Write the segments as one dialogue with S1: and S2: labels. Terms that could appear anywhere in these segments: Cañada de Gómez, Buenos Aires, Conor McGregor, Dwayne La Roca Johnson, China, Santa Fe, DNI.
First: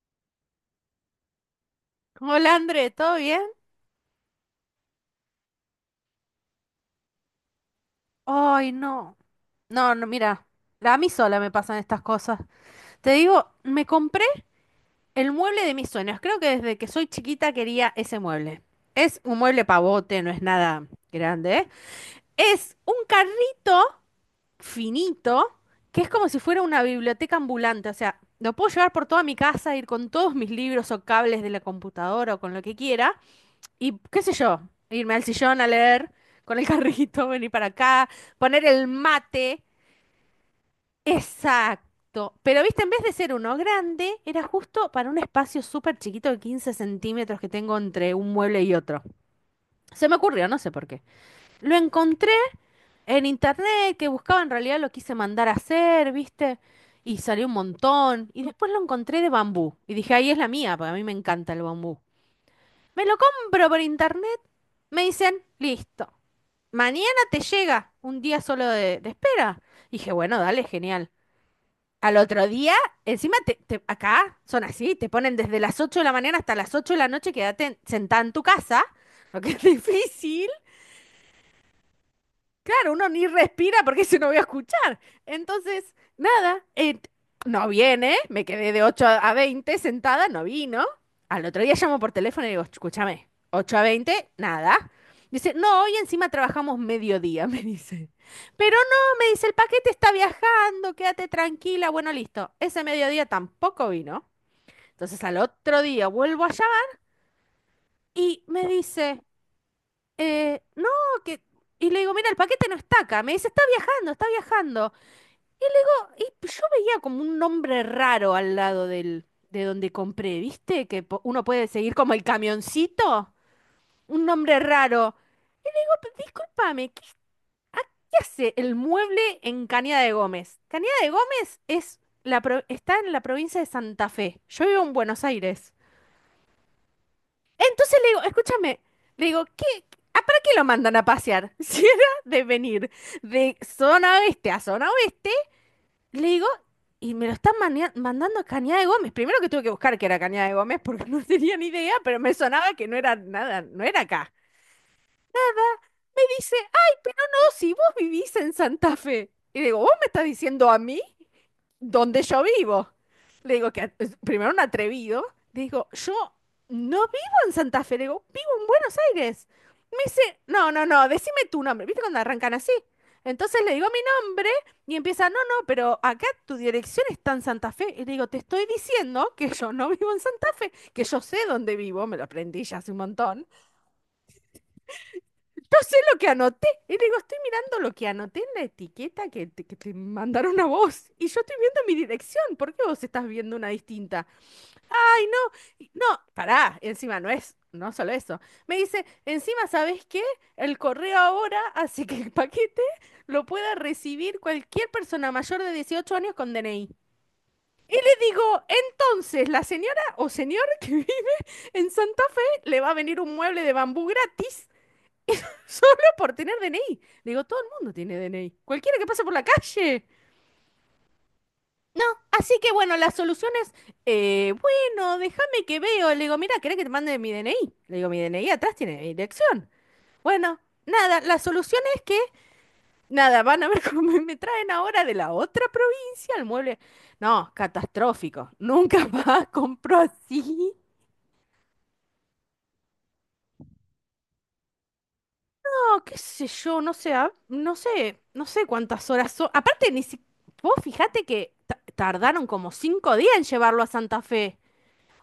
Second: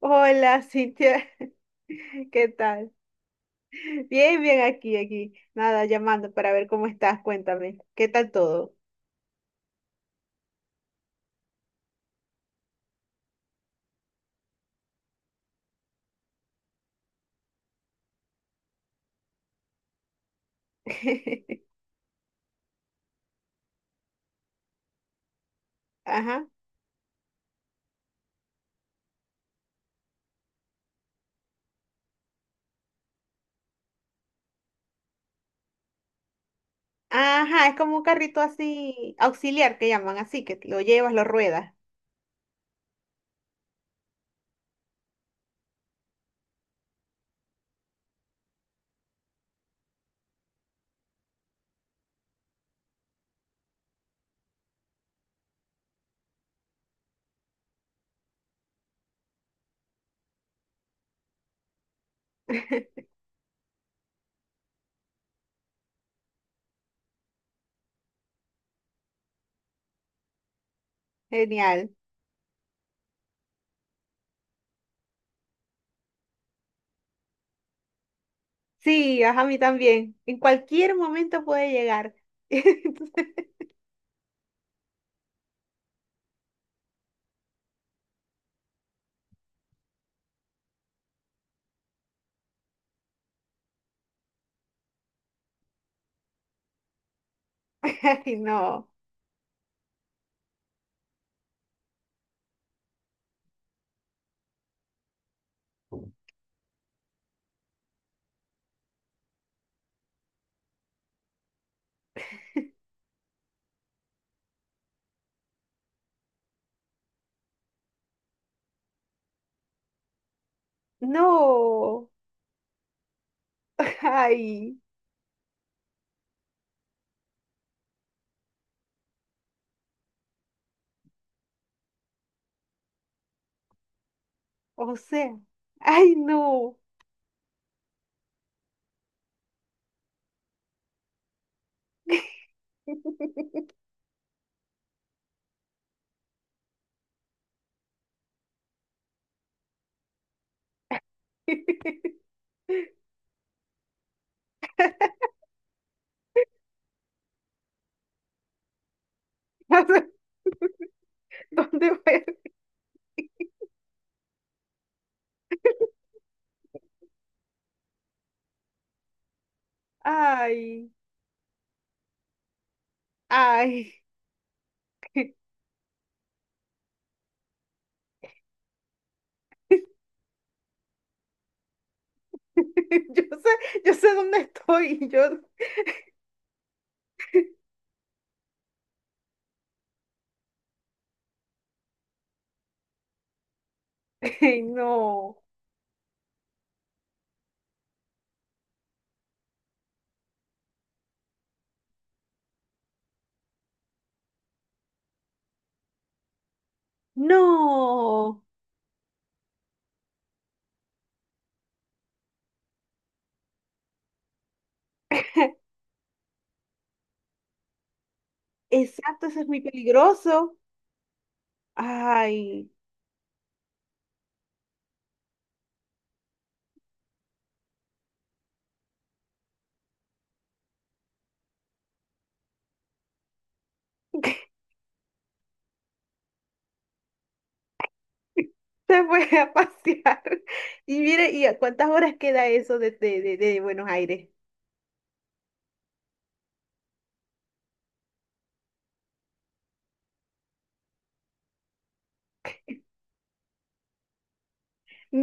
S1: Hola, Cintia. ¿Qué
S2: Hola André,
S1: tal?
S2: ¿todo bien?
S1: Bien, bien aquí. Nada, llamando para ver cómo estás. Cuéntame, ¿qué tal
S2: Ay,
S1: todo?
S2: no. No, no, mira, a mí sola me pasan estas cosas. Te digo, me compré el mueble de mis sueños. Creo que desde que soy chiquita quería ese mueble. Es un mueble pavote, no es nada grande, ¿eh? Es un carrito finito que es como si
S1: Ajá.
S2: fuera una biblioteca ambulante. O sea, lo puedo llevar por toda mi casa, ir con todos mis libros o cables de la computadora o con lo que quiera. Y qué sé yo, irme al sillón a leer con el carrito, venir para
S1: Ajá, es como un
S2: acá,
S1: carrito
S2: poner el
S1: así,
S2: mate.
S1: auxiliar que llaman, así que lo llevas, lo ruedas.
S2: Exacto. Pero viste, en vez de ser uno grande, era justo para un espacio súper chiquito de 15 centímetros que tengo entre un mueble y otro. Se me ocurrió, no sé por qué. Lo encontré en internet, que buscaba en realidad lo quise mandar a hacer, viste, y salió un montón. Y después lo encontré de bambú. Y dije, ahí es la mía, porque a mí me encanta el bambú. Me lo compro por internet, me dicen, listo. Mañana te llega un día solo de espera. Dije, bueno, dale, genial.
S1: Genial.
S2: Al otro día, encima acá son así, te ponen desde las 8 de la mañana hasta las 8 de la noche, quédate sentada en tu casa,
S1: Sí,
S2: lo
S1: ajá, a
S2: que
S1: mí
S2: es
S1: también. En
S2: difícil.
S1: cualquier momento puede llegar.
S2: Claro, uno ni
S1: Entonces,
S2: respira porque se no voy a escuchar. Entonces, nada, no viene, me quedé de 8 a 20 sentada, no vino. Al otro día llamo por teléfono y digo, escúchame, 8 a 20, nada. Dice, no, hoy encima trabajamos mediodía, me dice.
S1: Ay,
S2: Pero
S1: no.
S2: no, me dice, el paquete está viajando, quédate tranquila. Bueno, listo. Ese mediodía tampoco vino. Entonces al otro día vuelvo allá y me dice, no, que... Y le digo, mira, el paquete no está acá. Me dice, está viajando, está viajando. Y yo veía como un nombre raro al lado de donde compré, ¿viste? Que uno puede seguir
S1: No.
S2: como el camioncito. Un nombre
S1: Ay,
S2: raro. Disculpame, discúlpame, ¿qué, qué hace el mueble en Cañada de Gómez? Cañada de Gómez es la pro- está en la provincia de Santa Fe. Yo vivo en
S1: o
S2: Buenos
S1: sea,
S2: Aires.
S1: ay, no.
S2: Entonces le digo, escúchame, le digo, ¿A para qué lo mandan a pasear? Si era de venir de zona oeste a zona oeste. Le digo, y me lo están mandando a Cañada de Gómez. Primero que tuve que buscar que era Cañada de Gómez porque no tenía ni idea, pero me sonaba que no era nada, no era acá. Me dice, ah, si vos vivís en Santa Fe. Y digo, ¿vos me estás diciendo a mí?
S1: ¿Dónde
S2: Donde
S1: voy?
S2: yo vivo. Le digo que es primero un atrevido, le digo, yo no vivo en Santa Fe, le digo, vivo en Buenos Aires. Me dice, no, no,
S1: Ay,
S2: no, decime tu nombre. ¿Viste cuando arrancan así? Entonces le digo
S1: ay.
S2: mi nombre y empieza, no, no, pero acá tu dirección está en Santa Fe. Y le digo, te estoy diciendo que yo no vivo en Santa Fe, que yo sé dónde vivo, me lo aprendí ya hace un
S1: Yo
S2: montón.
S1: sé, yo sé dónde estoy.
S2: No sé lo que anoté. Y digo, estoy mirando lo que anoté en la etiqueta que te mandaron a vos. Y yo estoy viendo mi dirección. ¿Por qué vos estás viendo una distinta?
S1: Ay,
S2: Ay, no.
S1: no,
S2: No, pará. Encima no es, no solo eso. Me dice, encima, ¿sabés qué? El correo ahora hace que el paquete lo pueda recibir cualquier persona mayor de 18 años con DNI. Le digo,
S1: no.
S2: entonces, la señora o señor que vive en Santa Fe le va a venir un mueble de bambú gratis solo por tener DNI. Digo, todo el mundo tiene DNI. Cualquiera que pase
S1: Exacto,
S2: por
S1: eso
S2: la
S1: es muy
S2: calle.
S1: peligroso.
S2: No, así
S1: Ay,
S2: que bueno, la solución es, bueno, déjame que veo. Le digo, mira, ¿querés que te mande mi DNI? Le digo, mi DNI atrás tiene mi dirección. Bueno, nada, la solución es que, nada, van a ver cómo me traen ahora de la otra provincia al mueble. No, catastrófico.
S1: se
S2: Nunca
S1: fue
S2: más
S1: a
S2: compro
S1: pasear.
S2: así.
S1: Y mire, ¿y a cuántas horas queda eso de Buenos Aires?
S2: No, qué sé yo, no sé, ah, no sé, no sé cuántas horas son. Aparte, ni si... Vos fijate que tardaron como 5 días en llevarlo a Santa Fe.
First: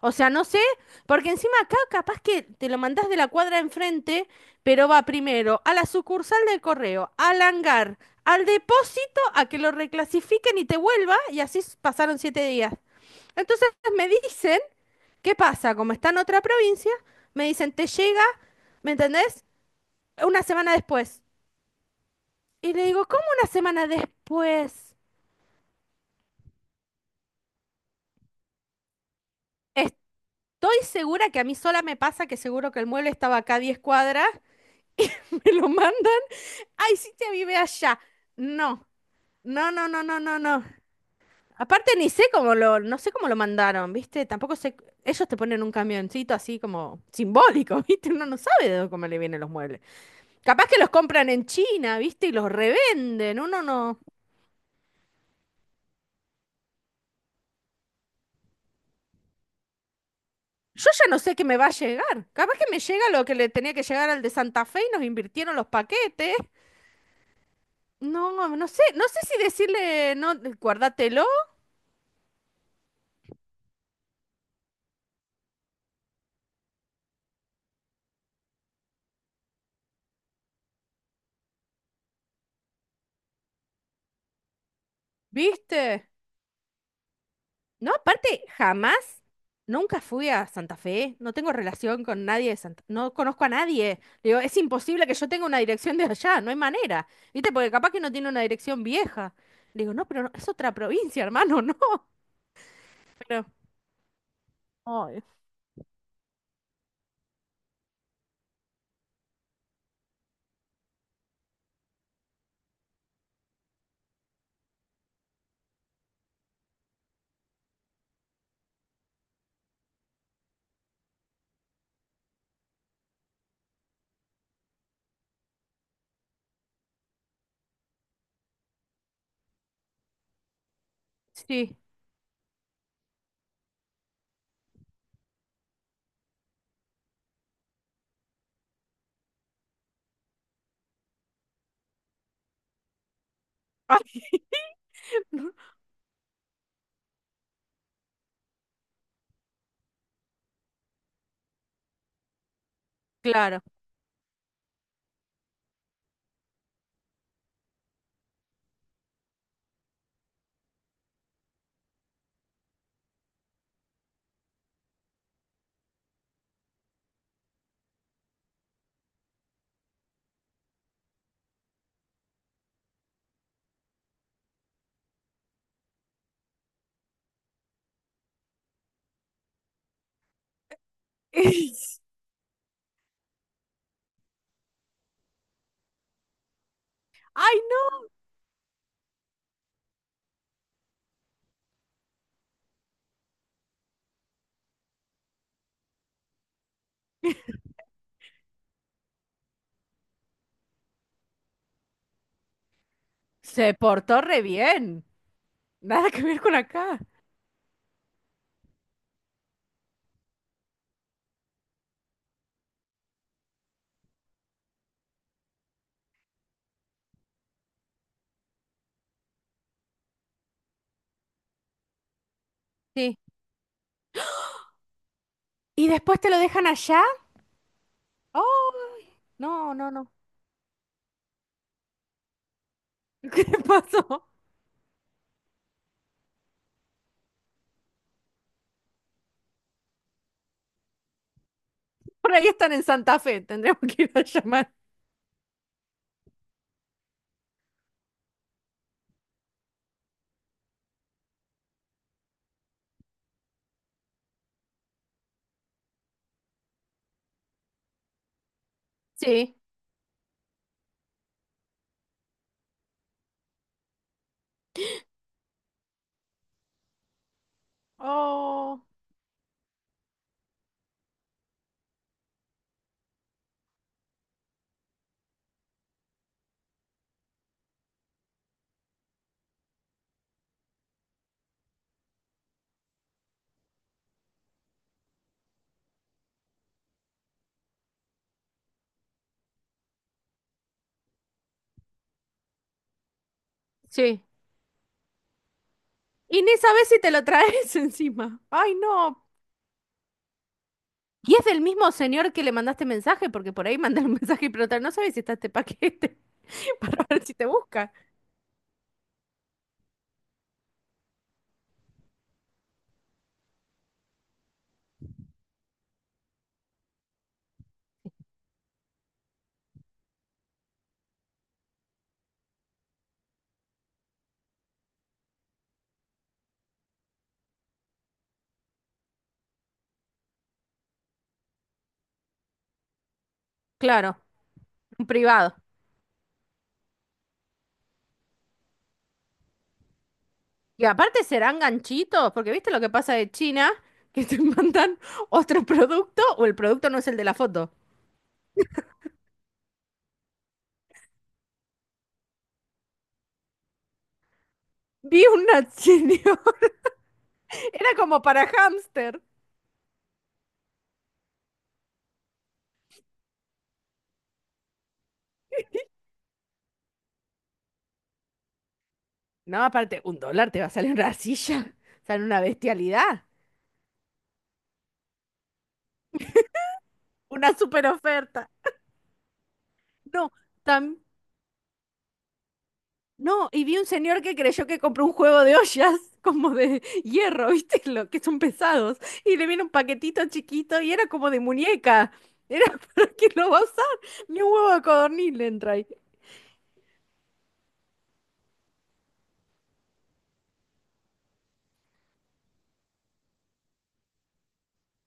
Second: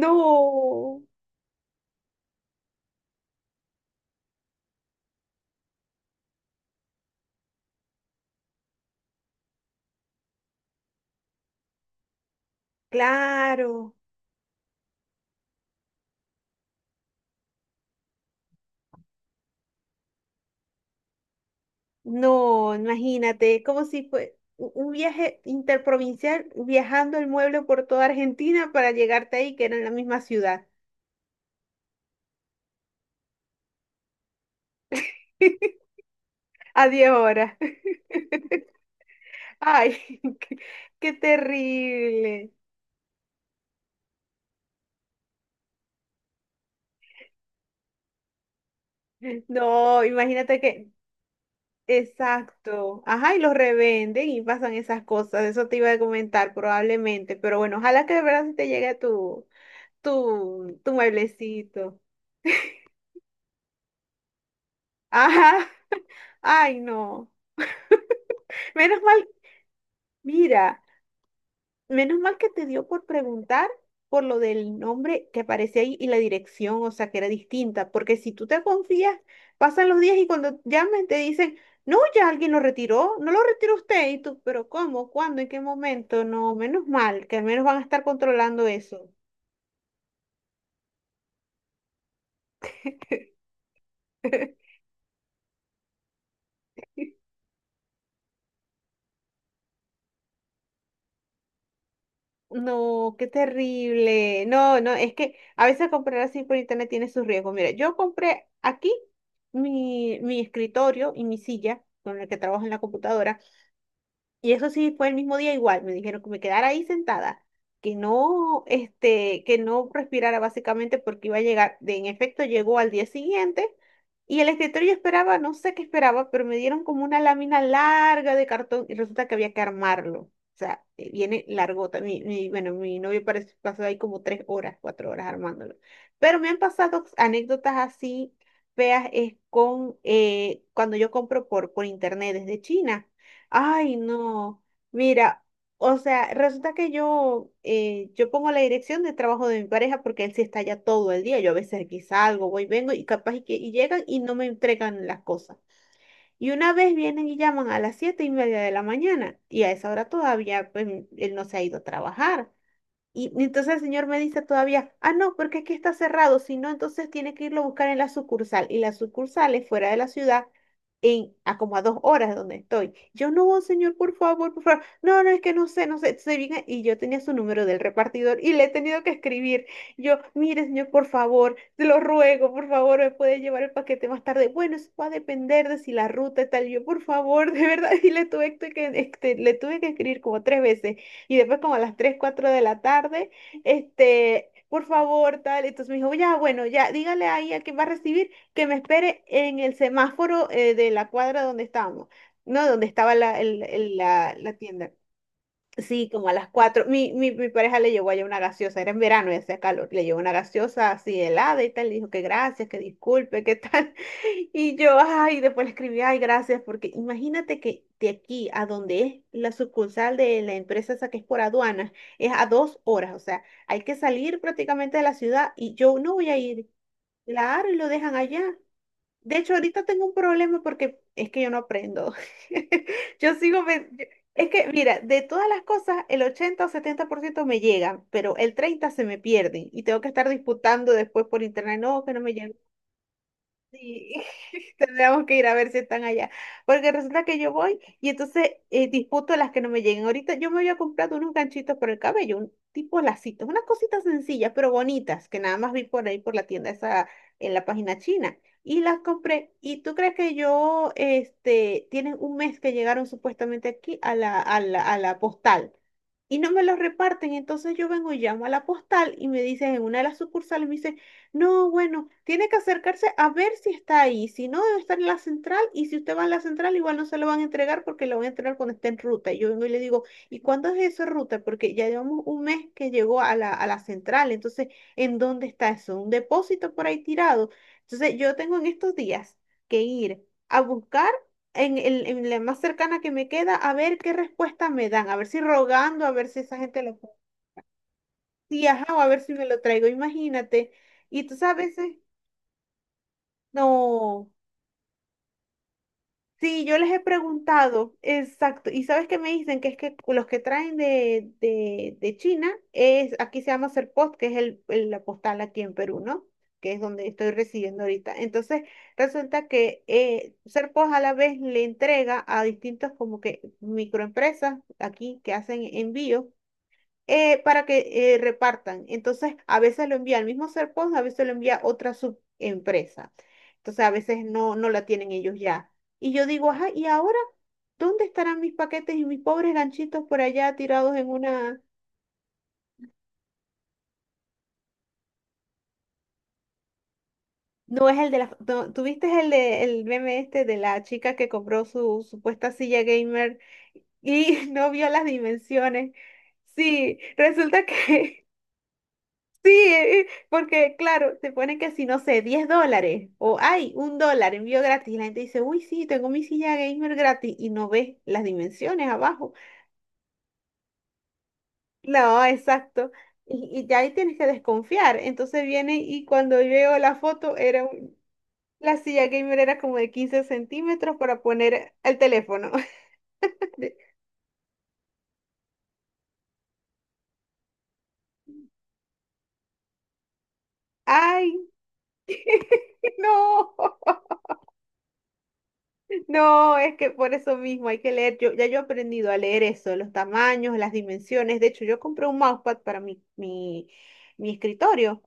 S2: O sea, no sé, porque encima acá capaz que te lo mandás de la cuadra enfrente, pero va primero a la sucursal del correo, al hangar, al depósito, a que lo reclasifiquen y te vuelva, y así pasaron 7 días. Entonces
S1: claro.
S2: me dicen, ¿qué pasa? Como está en otra provincia, me dicen, te llega, ¿me entendés? Una semana después. Y
S1: No,
S2: le digo, ¿cómo una
S1: imagínate, es como
S2: semana
S1: si fue un
S2: después?
S1: viaje interprovincial viajando el mueble por toda Argentina para llegarte ahí, que era en la misma
S2: Estoy
S1: ciudad,
S2: segura que a mí sola me pasa que seguro que el mueble estaba acá a 10 cuadras y me lo mandan.
S1: a
S2: Ay,
S1: 10
S2: sí te vive
S1: horas.
S2: allá. No, no, no,
S1: Ay,
S2: no, no, no,
S1: qué,
S2: no.
S1: qué
S2: Aparte ni sé
S1: terrible.
S2: cómo lo, no sé cómo lo mandaron, ¿viste? Tampoco sé, ellos te ponen un camioncito así como simbólico, ¿viste? Uno no sabe de dónde, cómo le vienen los muebles.
S1: No, imagínate
S2: Capaz que
S1: que,
S2: los compran en China, ¿viste? Y los
S1: exacto. Ajá, y
S2: revenden,
S1: los
S2: uno no.
S1: revenden y pasan esas cosas. Eso te iba a comentar probablemente, pero bueno, ojalá que de verdad sí te llegue tu, tu,
S2: Yo
S1: tu
S2: ya no sé qué me va a
S1: mueblecito.
S2: llegar. Capaz que me llega lo que le tenía que llegar al de Santa Fe y nos invirtieron los
S1: Ajá,
S2: paquetes.
S1: ay, no.
S2: No, no sé,
S1: Menos
S2: no sé
S1: mal,
S2: si decirle, no,
S1: mira.
S2: guárdatelo,
S1: Menos mal que te dio por preguntar por lo del nombre que aparece ahí y la dirección, o sea, que era distinta, porque si tú te confías, pasan los días y cuando llamen te dicen, no, ya alguien lo retiró, no lo retiró usted, y tú, pero ¿cómo? ¿Cuándo? ¿En qué
S2: ¿viste?
S1: momento? No, menos mal, que al menos van a
S2: No,
S1: estar
S2: aparte,
S1: controlando eso.
S2: jamás, nunca fui a Santa Fe, no tengo relación con nadie de Santa, no conozco a nadie. Le digo, es imposible que yo tenga una dirección de allá, no hay manera, ¿viste? Porque capaz que no tiene una dirección vieja. Le digo, no, pero no, es otra provincia, hermano, no.
S1: No, qué
S2: Pero,
S1: terrible. No, no, es
S2: ay,
S1: que a veces comprar así por internet tiene sus riesgos. Mira, yo compré aquí mi escritorio y mi silla con el que trabajo en la computadora. Y eso sí fue el mismo día igual, me dijeron que me quedara ahí sentada, que no, que no respirara básicamente porque iba a llegar, en efecto llegó al día siguiente y el escritorio yo esperaba, no sé qué esperaba, pero me dieron como una lámina larga de cartón y resulta que había que armarlo. O sea, viene
S2: sí.
S1: largota. Bueno, mi novio parece, pasó ahí como tres horas, cuatro horas armándolo. Pero me han pasado anécdotas así feas es con cuando yo compro por internet desde China. Ay,
S2: Ay,
S1: no. Mira, o sea, resulta que yo pongo la dirección de trabajo de mi pareja porque él sí está allá todo el día. Yo a veces aquí salgo, voy, vengo y capaz y que
S2: claro.
S1: y llegan y no me entregan las cosas. Y una vez vienen y llaman a las 7:30 de la mañana y a esa hora todavía pues, él no se ha ido a trabajar. Y entonces el señor me dice todavía, ah, no, porque aquí está cerrado, si no, entonces tiene que irlo a buscar en la sucursal. Y la sucursal es fuera de la ciudad, a como a dos horas de donde estoy. Yo no, señor, por favor, por favor. No, no, es que no sé, no sé. Se viene, y yo tenía su número del repartidor y le he tenido que escribir. Yo, mire, señor, por favor, te lo ruego, por favor, me puede llevar el paquete más tarde. Bueno, eso va a depender de si la ruta y tal. Yo, por favor,
S2: Ay,
S1: de verdad, y le tuve le tuve que escribir como tres veces y después como a las 3 4 de la tarde, por favor, tal. Entonces me dijo, ya, bueno, ya, dígale ahí a quien va a recibir que me espere en el semáforo de la cuadra donde estábamos, ¿no? Donde estaba la,
S2: se
S1: el-
S2: portó
S1: la,
S2: re
S1: la tienda.
S2: bien.
S1: Sí,
S2: Nada que
S1: como a
S2: ver
S1: las
S2: con
S1: cuatro.
S2: acá.
S1: Mi pareja le llevó allá una gaseosa, era en verano y hacía calor. Le llevó una gaseosa así helada y tal. Le dijo que gracias, que disculpe, que tal. Y yo, ay, después le escribí, ay, gracias, porque imagínate que de aquí a donde es la sucursal de la empresa esa que es por aduanas, es a dos horas.
S2: Sí.
S1: O sea, hay que salir prácticamente de la ciudad y
S2: ¿Y
S1: yo no
S2: después
S1: voy
S2: te
S1: a
S2: lo dejan
S1: ir.
S2: allá?
S1: Claro, y lo dejan allá.
S2: Oh,
S1: De hecho,
S2: no,
S1: ahorita
S2: no,
S1: tengo
S2: no.
S1: un problema porque es que yo no aprendo. Yo
S2: ¿Qué te pasó?
S1: es que mira, de todas las cosas, el 80 o 70% me llegan, pero el 30 se me pierden y tengo que estar disputando después por internet, no, que no me...
S2: Por ahí están en Santa Fe, tendremos que
S1: Sí,
S2: ir a llamar.
S1: tendríamos que ir a ver si están allá. Porque resulta que yo voy y entonces disputo las que no me lleguen. Ahorita yo me había comprado unos ganchitos para el cabello, un tipo lacitos, unas cositas sencillas pero bonitas que nada más vi por ahí por la tienda esa en la página china. Y las compré.
S2: Sí,
S1: ¿Y tú crees que tienen un mes que llegaron supuestamente aquí a a la postal? Y no me los reparten. Entonces yo vengo y llamo a la
S2: oh.
S1: postal y me dicen en una de las sucursales, me dicen, no, bueno, tiene que acercarse a ver si está ahí. Si no, debe estar en la central. Y si usted va a la central, igual no se lo van a entregar porque lo van a entregar cuando esté en ruta. Y yo vengo y le digo, ¿y cuándo es eso, ruta? Porque ya llevamos un mes que llegó a a la central. Entonces, ¿en dónde está eso? ¿Un depósito por ahí tirado? Entonces, yo tengo en estos días que ir a buscar en la más cercana que me queda a ver qué
S2: Sí.
S1: respuesta me dan. A ver si rogando, a ver si
S2: Y
S1: esa
S2: ni
S1: gente
S2: sabes
S1: lo...
S2: si te lo traes encima.
S1: Sí,
S2: Ay,
S1: ajá, o a ver
S2: no.
S1: si me lo traigo. Imagínate. Y
S2: Y
S1: tú
S2: es del
S1: sabes...
S2: mismo señor que le mandaste mensaje, porque por ahí mandé un
S1: No,
S2: mensaje y preguntar, no sabes si está este paquete
S1: sí, yo les he
S2: para ver si te busca.
S1: preguntado, exacto, y sabes que me dicen que es que los que traen de China es, aquí se llama Serpost, que es la postal aquí en Perú, ¿no? Que es donde estoy residiendo ahorita. Entonces, resulta que Serpost a la vez le entrega a distintos como que microempresas aquí que hacen envíos para que repartan. Entonces, a veces lo envía el mismo Serpons, a veces lo envía otra subempresa. Entonces, a
S2: Claro,
S1: veces no la
S2: un
S1: tienen ellos
S2: privado.
S1: ya. Y yo digo, ajá, ¿y ahora dónde estarán mis paquetes y mis pobres ganchitos por allá
S2: Y
S1: tirados en
S2: aparte serán
S1: una...
S2: ganchitos, porque viste lo que pasa de China, que te mandan otro producto o el producto no es el de la foto.
S1: No es el de la... no, ¿tuviste el el meme este de la chica que compró su supuesta silla gamer y no vio las
S2: Vi una
S1: dimensiones?
S2: señora,
S1: Sí, resulta
S2: era como
S1: que...
S2: para hámster.
S1: Sí, porque claro, te ponen que si no sé, 10 dólares o hay un dólar envío gratis. Y la gente dice, uy, sí, tengo mi silla gamer gratis y no ves las dimensiones abajo.
S2: No, aparte, un dólar te va a salir una silla,
S1: No,
S2: sale una
S1: exacto.
S2: bestialidad,
S1: Y ya ahí tienes que desconfiar. Entonces viene y cuando veo la foto,
S2: una super oferta.
S1: la silla gamer era como de quince
S2: No,
S1: centímetros
S2: también
S1: para poner el teléfono.
S2: no, y
S1: De...
S2: vi un señor que creyó que compró un juego de ollas como de hierro, ¿viste? Lo que son pesados. Y le viene un paquetito chiquito y era como de
S1: Ay,
S2: muñeca. Era para que
S1: no.
S2: lo va a usar. Ni un huevo de codorniz le entra ahí.
S1: No, es que por eso mismo hay que leer. Yo, ya yo he aprendido a leer eso, los tamaños, las dimensiones. De hecho, yo compré un mousepad para mi escritorio.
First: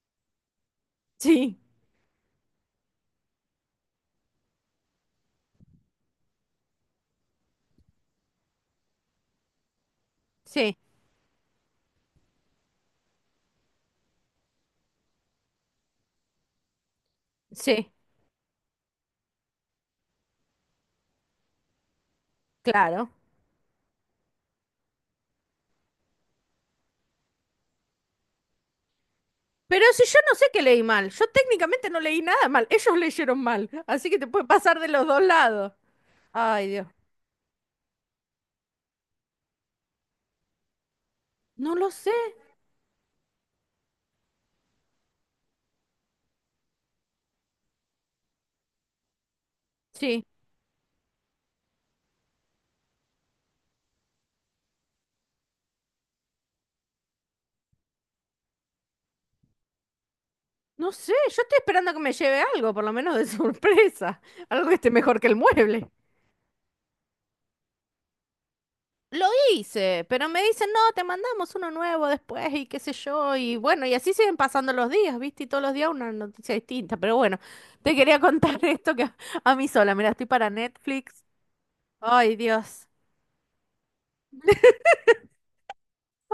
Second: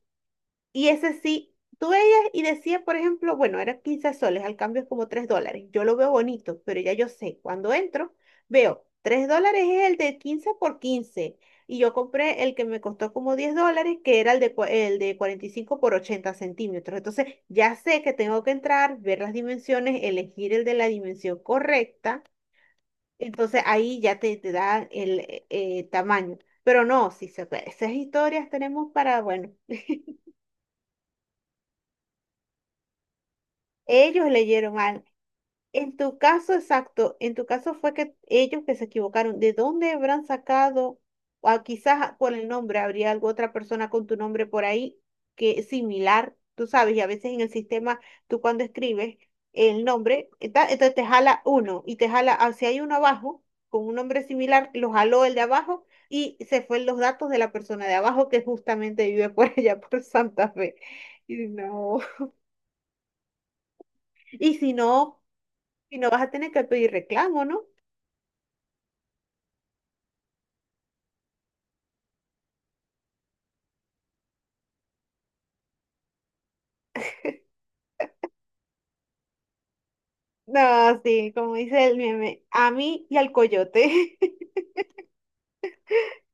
S1: Y ese sí,
S2: Sí,
S1: tú veías y decía, por ejemplo, bueno, eran 15 soles, al cambio es como 3 dólares. Yo lo veo bonito, pero ya yo sé, cuando entro, veo 3 dólares es el de quince
S2: sí,
S1: por quince Y yo compré el que me costó como 10 dólares, que era el el de 45 por 80 cm. Entonces, ya
S2: sí,
S1: sé que tengo que entrar, ver las dimensiones, elegir el de la dimensión correcta.
S2: claro.
S1: Entonces, ahí ya te da el tamaño. Pero no, si se, esas historias tenemos para, bueno.
S2: Pero si yo no sé que leí mal, yo técnicamente no leí nada mal, ellos leyeron mal, así que
S1: Ellos
S2: te puede
S1: leyeron
S2: pasar de
S1: algo.
S2: los dos lados.
S1: En tu caso,
S2: Ay, Dios.
S1: exacto, en tu caso fue que ellos que se equivocaron, ¿de dónde habrán sacado? O
S2: No lo sé.
S1: quizás por el nombre, habría alguna otra persona con tu nombre por ahí que es similar, tú sabes, y a veces en el sistema, tú cuando escribes el
S2: Sí,
S1: nombre, está... entonces te jala uno y te jala, ah, si hay uno abajo con un nombre similar, lo jaló el de abajo y se fue los datos de la persona de abajo que justamente vive por allá, por Santa Fe.
S2: no sé, yo
S1: Y
S2: estoy esperando a que
S1: no,
S2: me lleve algo, por lo menos de sorpresa,
S1: y
S2: algo
S1: si
S2: que esté mejor
S1: no,
S2: que el mueble.
S1: si no vas a tener que pedir reclamo, ¿no?
S2: Lo hice, pero me dicen, no, te mandamos uno nuevo después y qué sé yo, y bueno, y así siguen pasando los días, ¿viste? Y todos los días una noticia distinta, pero bueno, te quería contar esto que a mí sola, mira, estoy para
S1: No,
S2: Netflix.
S1: sí, como dice el
S2: Ay,
S1: meme, a
S2: Dios,
S1: mí y al coyote.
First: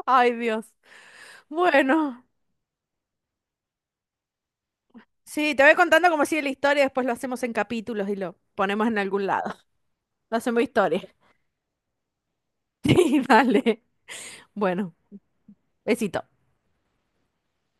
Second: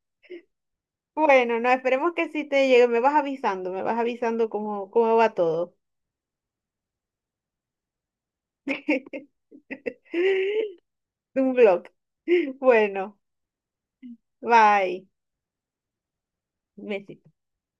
S2: ay, Dios.
S1: Bueno, no, esperemos
S2: Bueno,
S1: que sí te llegue. Me vas avisando cómo, cómo va
S2: sí, te
S1: todo.
S2: voy contando cómo sigue la historia, después lo hacemos en capítulos y lo ponemos en algún lado. Lo hacemos historia.
S1: Un blog. Bueno,
S2: Sí, dale. Bueno,
S1: bye.
S2: besito.
S1: Besitos.